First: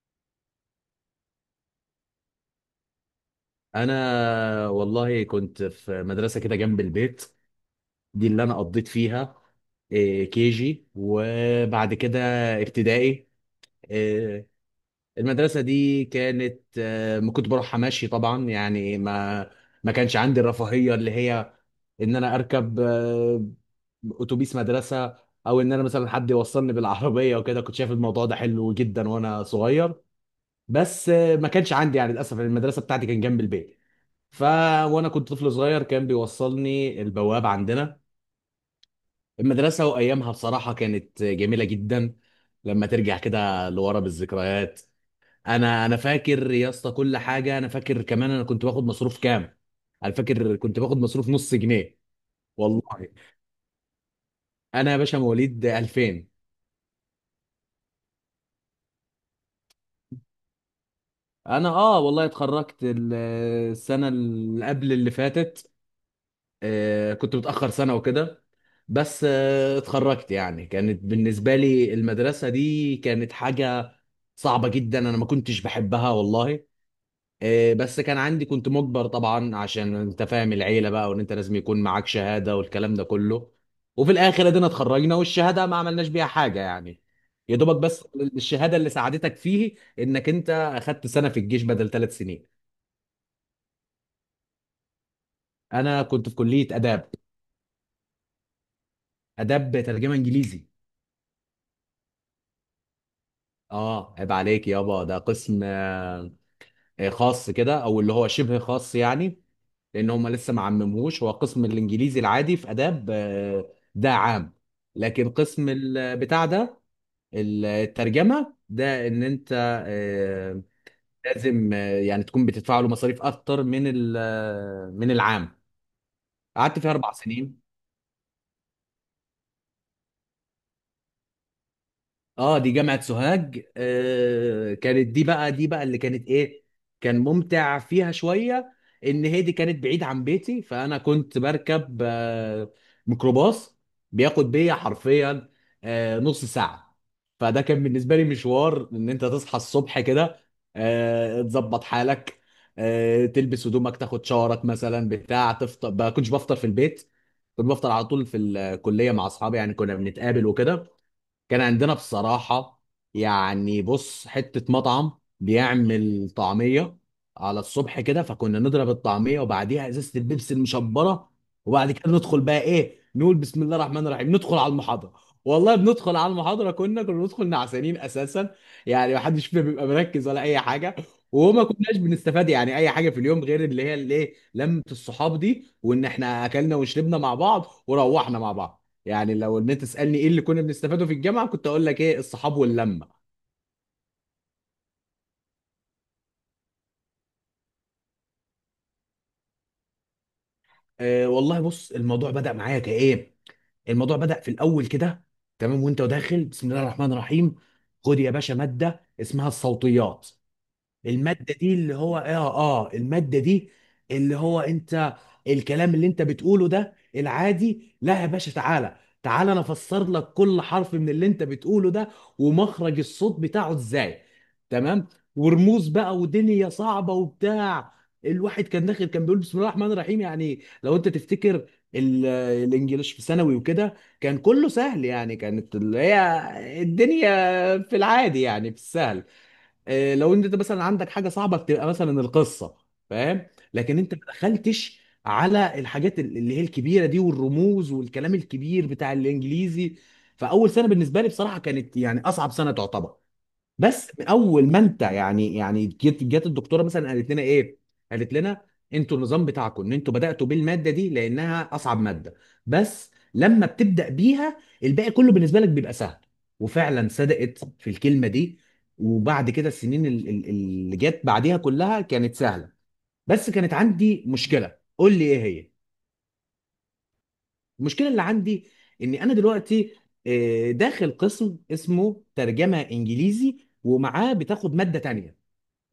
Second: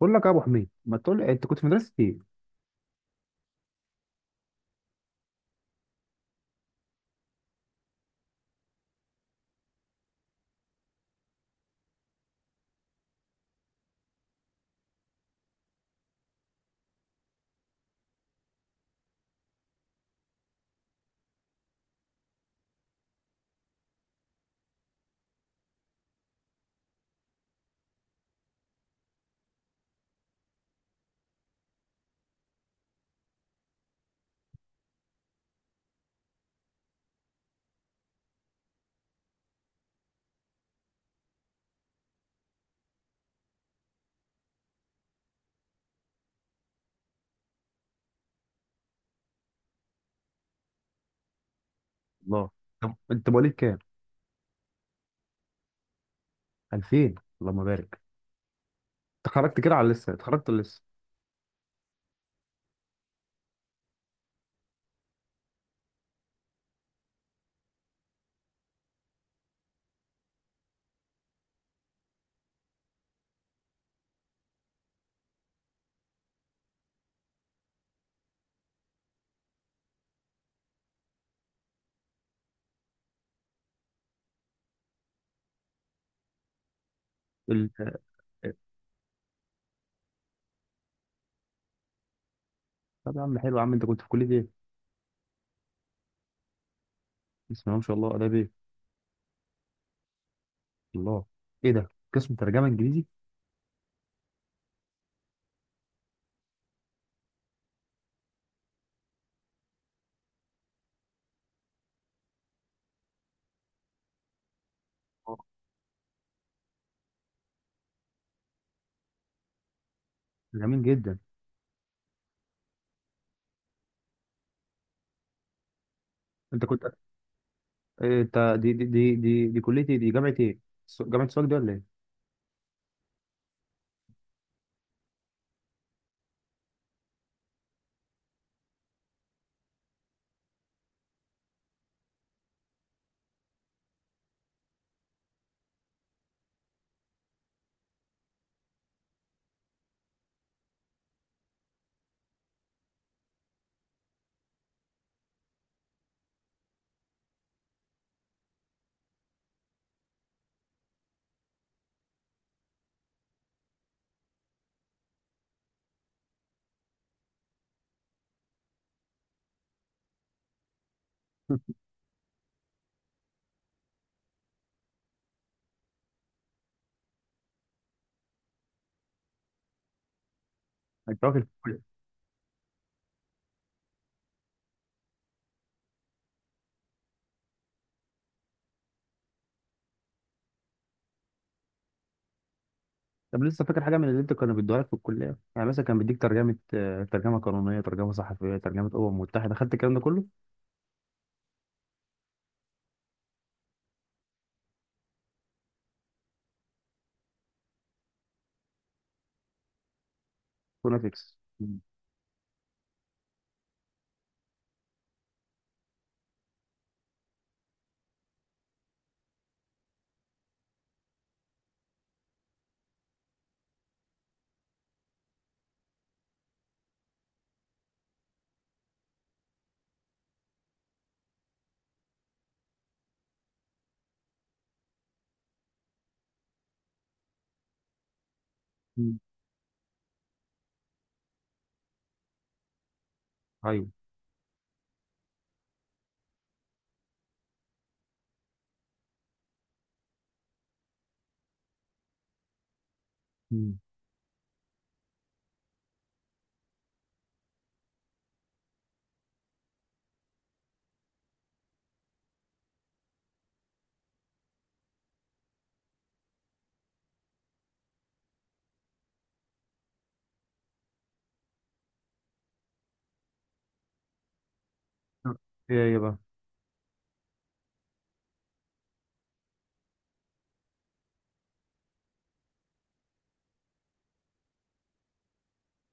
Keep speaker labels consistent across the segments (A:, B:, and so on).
A: بقول لك يا ابو حميد، ما تقول لي انت كنت في مدرسه ايه؟
B: انا والله كنت في مدرسه كده جنب البيت. دي اللي انا قضيت فيها. كي جي وبعد كده ابتدائي. إيه، المدرسه دي كانت، ما كنت بروحها ماشي طبعا، يعني ما كانش عندي الرفاهيه اللي هي ان انا اركب، اتوبيس مدرسه، او ان انا مثلا حد يوصلني بالعربيه وكده. كنت شايف الموضوع ده حلو جدا وانا صغير. بس ما كانش عندي، يعني للاسف المدرسه بتاعتي كان جنب البيت، ف وانا كنت طفل صغير كان بيوصلني البواب عندنا المدرسه. وايامها بصراحه كانت جميله جدا، لما ترجع كده لورا بالذكريات. انا فاكر يا اسطى كل حاجه، انا فاكر كمان انا كنت باخد مصروف كام؟ انا فاكر كنت باخد مصروف نص جنيه
A: الله. طب
B: والله.
A: انت مواليد كام؟
B: انا يا باشا مواليد 2000.
A: 2000. اللهم بارك. اتخرجت كده على لسه اتخرجت لسه
B: انا اه والله اتخرجت السنه اللي قبل اللي فاتت. كنت متأخر سنة وكده. بس اتخرجت، يعني كانت بالنسبة لي المدرسة دي كانت حاجة صعبة جدا، أنا ما كنتش بحبها والله. بس كان عندي، كنت مجبر طبعا عشان أنت فاهم، العيلة بقى وإن أنت لازم يكون معاك شهادة والكلام ده كله. وفي الآخر أدينا اتخرجنا، والشهادة ما عملناش بيها حاجة يعني، يا
A: ال...
B: دوبك بس. الشهادة اللي ساعدتك فيه إنك أنت أخدت سنة في الجيش بدل ثلاث سنين.
A: طب يا عم، حلو يا عم، انت كنت في كليه ايه؟
B: أنا كنت في كلية آداب.
A: بسم الله ما شاء الله، اداب ايه؟
B: آداب ترجمة إنجليزي.
A: الله، ايه ده قسم ترجمه انجليزي؟
B: اه عيب عليك يابا، ده قسم خاص كده، او اللي هو شبه خاص يعني. لان هم لسه ما عمموش، هو قسم الانجليزي العادي في اداب، ده عام. لكن
A: آه.
B: قسم بتاع ده، الترجمه ده، ان انت آه،
A: جميل جدا.
B: لازم يعني تكون بتدفع له مصاريف اكتر من من العام.
A: انت
B: قعدت فيها
A: كنت
B: اربع سنين.
A: إيه؟ انت دي كليه ايه؟ دي جامعه ايه؟ جامعه سواك دي ولا ايه؟
B: اه دي جامعة سوهاج. كانت دي بقى اللي كانت ايه، كان ممتع فيها شوية. ان هي دي كانت بعيد عن بيتي، فانا كنت بركب ميكروباص، بياخد بيا حرفيا نص ساعة. فده كان بالنسبة لي مشوار، ان انت تصحى الصبح كده، تظبط حالك، تلبس هدومك، تاخد شاورك مثلا، بتاع تفطر. ما كنتش بفطر في البيت، كنت بفطر على طول في الكلية مع اصحابي، يعني كنا بنتقابل وكده. كان عندنا بصراحة، يعني بص، حتة مطعم بيعمل طعمية على الصبح كده، فكنا نضرب الطعمية وبعديها ازازة البيبسي المشبرة. وبعد كده ندخل بقى ايه، نقول بسم الله الرحمن الرحيم، ندخل على المحاضرة. والله بندخل على المحاضرة كنا ندخل نعسانين اساسا، يعني محدش فينا بيبقى مركز ولا اي حاجة.
A: انت واكل في
B: وما
A: الكلية.
B: كناش بنستفاد يعني اي حاجة في اليوم، غير اللي هي الايه، لمة الصحاب دي، وان احنا اكلنا وشربنا مع بعض وروحنا مع بعض. يعني لو ان انت تسالني ايه اللي كنا بنستفاده في الجامعه، كنت اقول لك ايه، الصحاب واللمه.
A: طب لسه فاكر حاجه من اللي انت كانوا بيدوها لك في الكليه؟ يعني مثلا كان بيديك ترجمه، ترجمه قانونيه، ترجمه صحفيه، ترجمه متحده، خدت الكلام ده كله؟
B: أه والله بص، الموضوع بدا معايا كايه، الموضوع بدأ في الأول كده. تمام، وأنت داخل بسم الله الرحمن الرحيم، خد يا باشا مادة اسمها الصوتيات.
A: فوناتكس.
B: المادة دي اللي هو اه المادة دي اللي هو انت، الكلام اللي انت بتقوله ده العادي، لا يا باشا، تعالى تعالى انا افسر لك كل حرف من اللي انت بتقوله ده، ومخرج الصوت بتاعه ازاي، تمام، ورموز بقى ودنيا صعبة وبتاع. الواحد كان داخل كان بيقول بسم الله الرحمن الرحيم. يعني لو انت تفتكر ال- الانجليش في ثانوي وكده، كان كله سهل، يعني كانت اللي هي الدنيا في العادي، يعني في السهل. لو انت مثلا عندك حاجه صعبه، بتبقى مثلا القصه، فاهم؟
A: ايوه.
B: لكن انت ما دخلتش على الحاجات اللي هي الكبيره دي، والرموز والكلام الكبير بتاع الانجليزي. فاول سنه بالنسبه لي بصراحه كانت يعني اصعب سنه تعتبر.
A: مم.
B: بس من اول ما انت يعني جت الدكتوره مثلا قالت لنا ايه؟ قالت لنا انتوا النظام بتاعكم ان انتوا بداتوا بالماده دي لانها اصعب ماده، بس لما بتبدا بيها الباقي كله بالنسبه لك بيبقى سهل. وفعلا صدقت في الكلمه دي. وبعد كده السنين اللي جت بعديها كلها كانت سهله. بس كانت عندي مشكله، قول لي ايه هي؟
A: ايه هي بقى؟
B: المشكله اللي عندي اني انا دلوقتي داخل قسم اسمه ترجمه انجليزي، ومعاه بتاخد ماده تانيه.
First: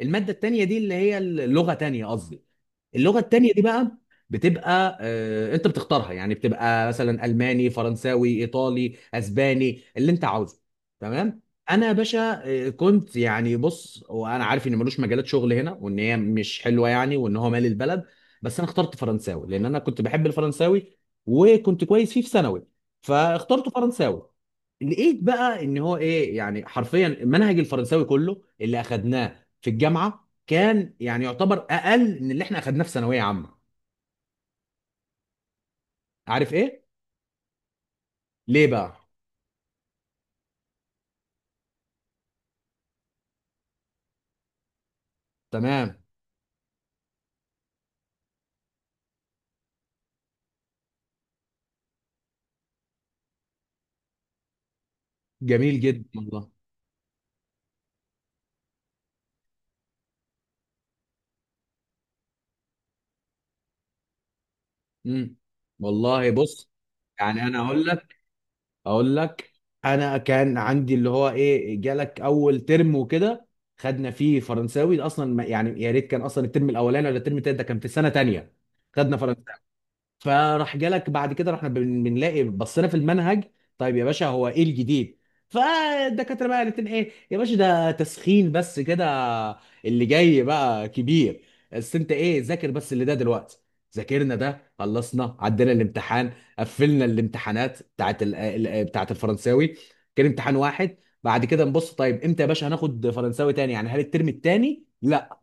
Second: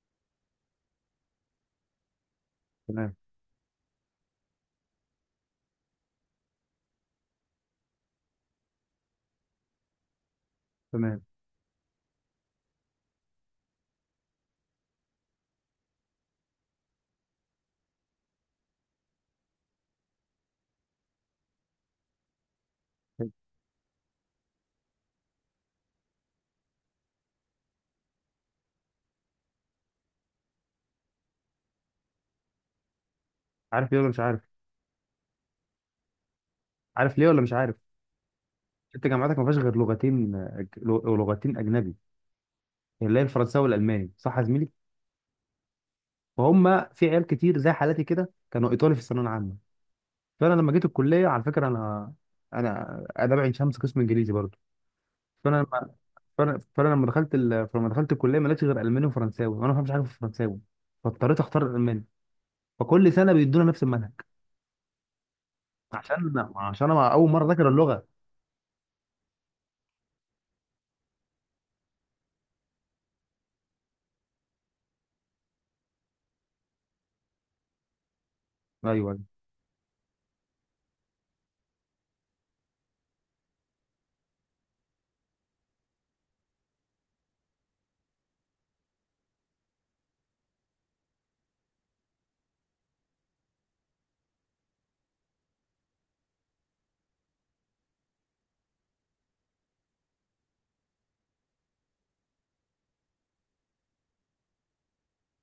B: الماده التانيه دي اللي هي اللغه تانيه قصدي.
A: تمام.
B: اللغه التانيه دي بقى بتبقى، انت بتختارها، يعني بتبقى مثلا الماني، فرنساوي، ايطالي، اسباني، اللي انت عاوزه.
A: تمام.
B: تمام. انا يا باشا كنت، يعني بص، وانا عارف ان ملوش مجالات شغل هنا، وان هي مش حلوه يعني، وان هو مال البلد، بس انا اخترت فرنساوي لان انا كنت بحب الفرنساوي، وكنت كويس فيه في ثانوي، فاخترت فرنساوي. لقيت بقى ان هو ايه، يعني حرفيا منهج الفرنساوي كله اللي اخدناه في الجامعه كان يعني يعتبر اقل من اللي احنا اخدناه في ثانويه عامه.
A: عارف ليه ولا مش عارف؟
B: عارف ايه؟
A: عارف ليه ولا مش عارف؟
B: ليه بقى؟
A: انت جامعتك ما فيهاش غير لغتين، لغتين اجنبي، اللي هي الفرنساوي والالماني، صح يا زميلي؟
B: تمام.
A: فهم في عيال كتير زي حالاتي كده كانوا ايطالي في الثانويه العامه. فانا لما جيت الكليه، على فكره، انا انا اداب عين شمس قسم انجليزي برضه. فانا
B: جميل
A: لما
B: جدا والله.
A: فأنا لما فلما دخلت الكليه ما لقيتش غير الماني وفرنساوي، وانا ما فهمش حاجه في الفرنساوي، فاضطريت اختار الالماني. فكل سنه بيدونا نفس المنهج،
B: امم والله
A: عشان
B: بص،
A: عشان انا اول
B: يعني
A: مره
B: انا
A: ذاكر
B: اقول
A: اللغه.
B: لك اقول لك انا كان عندي اللي هو ايه، جالك اول ترم وكده، خدنا فيه فرنساوي، ده اصلا يعني يا ريت كان، اصلا الترم الاولاني ولا الترم التاني، ده كان في سنه تانيه. خدنا
A: ايوه.
B: فرنساوي، فراح جالك بعد كده، رحنا بنلاقي، بصينا في المنهج، طيب يا باشا هو ايه الجديد؟ فالدكاتره بقى قالت لنا ايه يا باشا، ده تسخين بس كده، اللي جاي بقى كبير، بس انت ايه، ذاكر بس اللي ده دلوقتي. ذاكرنا ده، خلصنا، عدينا الامتحان، قفلنا الامتحانات بتاعت بتاعت الفرنساوي، كان امتحان واحد. بعد كده نبص، طيب امتى يا باشا هناخد فرنساوي تاني؟ يعني هل الترم التاني؟ لا.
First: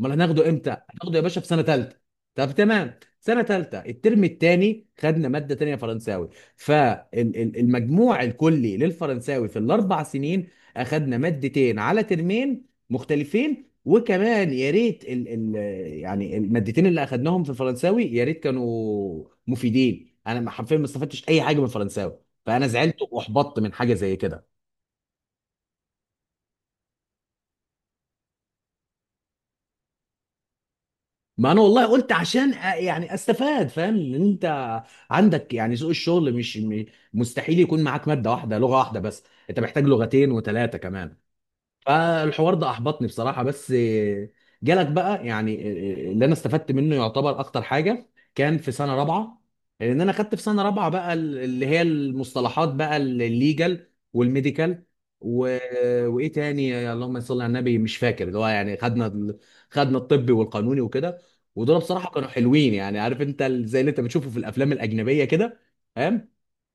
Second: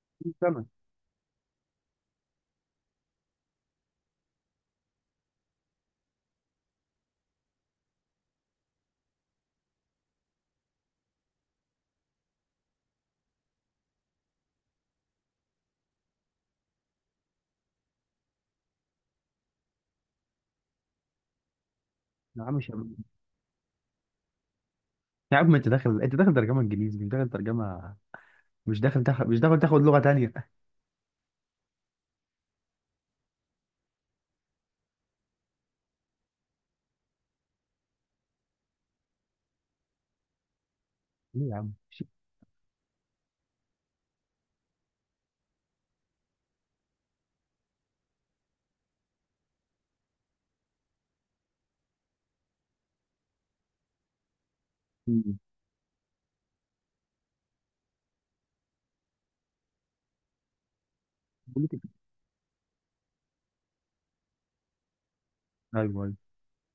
B: امال هناخده
A: سنة.
B: امتى؟ هناخده يا باشا في سنه ثالثه. طب تمام، سنه ثالثه الترم الثاني خدنا ماده تانية فرنساوي. فالمجموع الكلي للفرنساوي في الاربع سنين اخدنا مادتين على ترمين مختلفين. وكمان يا ريت ال ال يعني المادتين اللي اخدناهم في الفرنساوي يا ريت كانوا مفيدين. انا حرفيا ما استفدتش اي حاجه من الفرنساوي،
A: يا عم
B: فانا
A: مش،
B: زعلت واحبطت من حاجه زي كده.
A: يا عم انت داخل، انت داخل ترجمة انجليزي مش داخل ترجمة مش داخل تاخد، مش داخل تاخد لغة تانية.
B: ما انا والله قلت عشان يعني استفاد، فاهم ان انت عندك يعني سوق الشغل مش مستحيل يكون معاك ماده واحده، لغه واحده بس، انت محتاج لغتين وثلاثه كمان.
A: ليه يا عم؟ شيء.
B: فالحوار ده احبطني بصراحه. بس جالك بقى يعني، اللي انا استفدت منه يعتبر اكتر حاجه كان في سنه رابعه. لان انا خدت في سنه رابعه بقى اللي هي المصطلحات، بقى الليجل والميديكال و... وايه تاني، اللهم صل على النبي، مش فاكر، اللي هو يعني خدنا خدنا الطبي والقانوني وكده. ودول
A: بوليتيك.
B: بصراحه كانوا حلوين، يعني عارف انت زي اللي انت بتشوفه في الافلام الاجنبيه كده،
A: ايوه ايوه.
B: فاهم؟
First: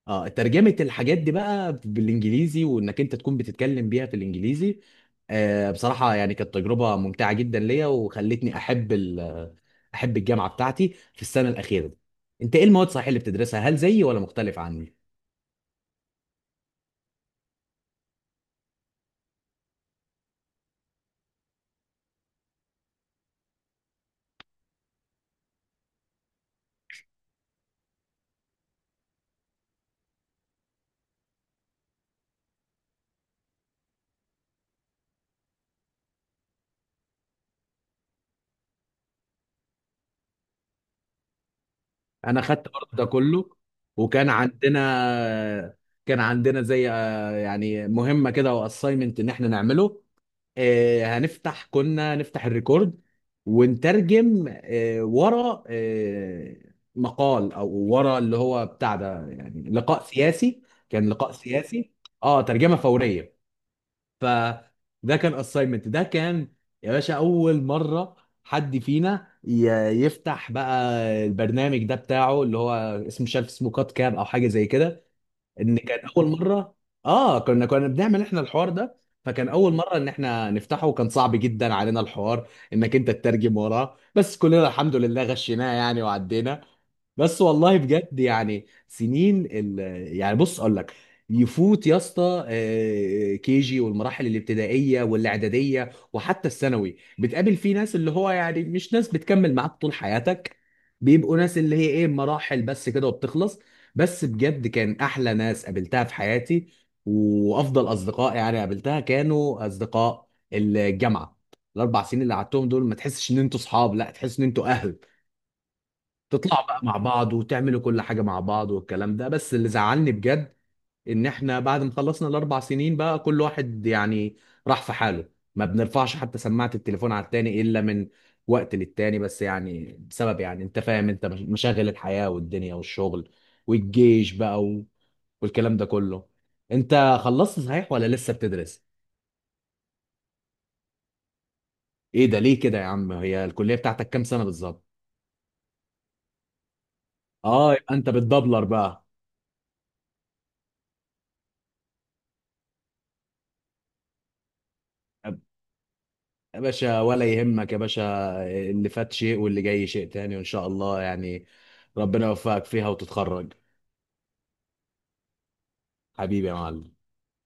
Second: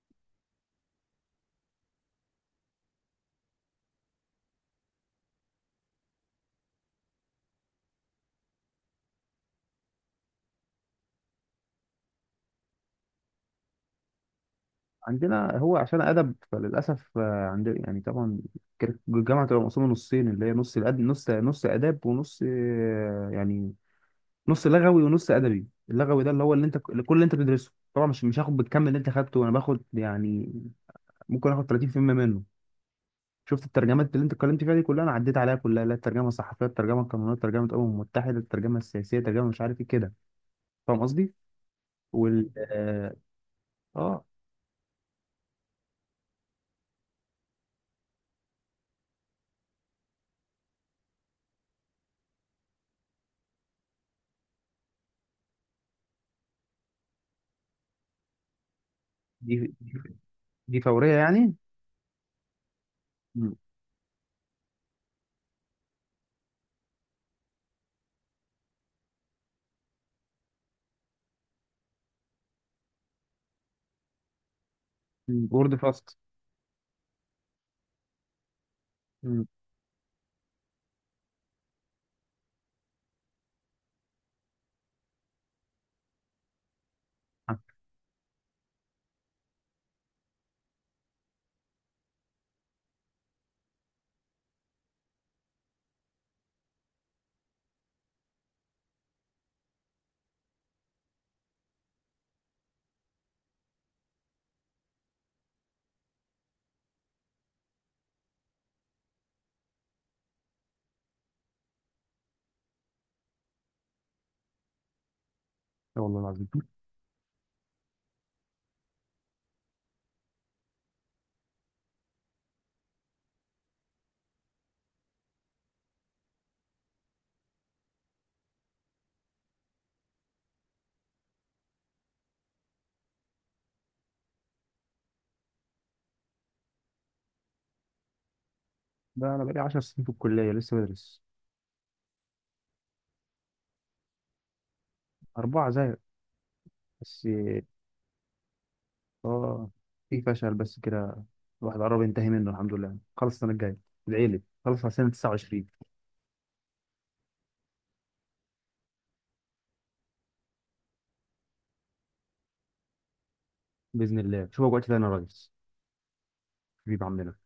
B: اه، ترجمة الحاجات دي بقى بالانجليزي، وانك انت تكون بتتكلم بيها في الانجليزي. بصراحة يعني كانت تجربة ممتعة جدا ليا، وخلتني احب احب الجامعة بتاعتي في السنة الأخيرة دي. انت ايه المواد صحيح اللي بتدرسها، هل زيي ولا مختلف عني؟
A: عندنا هو عشان ادب فللاسف، عندنا يعني طبعا كانت الجامعة تبقى مقسومة نصين، اللي هي نص الأد... نص نص اداب ونص، يعني نص لغوي ونص ادبي. اللغوي ده اللي هو اللي انت كل اللي انت بتدرسه طبعا، مش هاخد بالكم، اللي انت خدته انا باخد يعني ممكن اخد 30% منه. شفت الترجمات اللي انت اتكلمت فيها دي كلها، انا عديت عليها كلها، لا الترجمه الصحفيه، الترجمه القانونيه، الترجمه الامم المتحده، الترجمه السياسيه، الترجمه مش عارف ايه كده. فاهم قصدي؟
B: انا
A: وال
B: خدت برضه ده
A: اه،
B: كله.
A: آه،
B: وكان عندنا زي يعني مهمة كده، واساينمنت ان احنا نعمله. كنا نفتح الريكورد، ونترجم ورا مقال، او ورا اللي هو بتاع ده، يعني
A: دي
B: لقاء سياسي.
A: دي
B: كان
A: فوريه
B: لقاء
A: يعني.
B: سياسي، اه ترجمة فورية.
A: مم.
B: فده كان اساينمنت، ده كان يا باشا اول مرة حد فينا يفتح بقى البرنامج ده بتاعه، اللي هو اسمه مش عارف اسمه، كات كاب او حاجة زي كده.
A: مم. وورد
B: ان كان
A: فاست.
B: اول مره، اه كنا بنعمل احنا الحوار ده.
A: مم.
B: فكان اول مره ان احنا نفتحه، وكان صعب جدا علينا الحوار انك انت تترجم وراه، بس كلنا الحمد لله غشيناه يعني وعدينا. بس
A: آه،
B: والله بجد يعني، سنين يعني بص اقول لك، يفوت يا اسطى كي جي والمراحل الابتدائيه والاعداديه وحتى الثانوي، بتقابل فيه ناس اللي هو يعني مش ناس بتكمل معاك طول حياتك، بيبقوا ناس اللي هي ايه، مراحل بس كده وبتخلص. بس بجد كان احلى ناس قابلتها في حياتي، وافضل اصدقاء يعني قابلتها كانوا اصدقاء الجامعه. الاربع سنين اللي قعدتهم دول ما تحسش ان انتوا صحاب، لا تحس ان انتوا اهل،
A: يا والله العظيم،
B: تطلعوا بقى مع بعض وتعملوا كل حاجة مع بعض والكلام ده. بس اللي زعلني بجد ان احنا بعد ما خلصنا الاربع سنين بقى كل واحد يعني راح في حاله، ما بنرفعش حتى سماعة التليفون على التاني الا من وقت للتاني، بس يعني بسبب يعني انت فاهم، انت مشاغل الحياة والدنيا والشغل والجيش بقى والكلام ده كله. انت خلصت صحيح ولا لسه بتدرس؟
A: ده انا بقالي 10 سنين في الكليه لسه بدرس.
B: ايه ده، ليه كده يا عم؟ هي الكلية بتاعتك كام سنة بالظبط؟
A: اربعه زي، بس.
B: اه، يبقى انت بتدبلر بقى.
A: اه، في فشل بس كده. الواحد قرب ينتهي منه الحمد لله، خلص السنه الجايه. العيله خلص على سنه 29.
B: يا باشا ولا يهمك يا باشا، اللي فات شيء واللي جاي شيء تاني، وإن شاء الله يعني ربنا يوفقك فيها وتتخرج.
A: باذن الله شوفك وقت تاني يا ريس.
B: حبيبي يا معلم.
A: حبيب عمنا.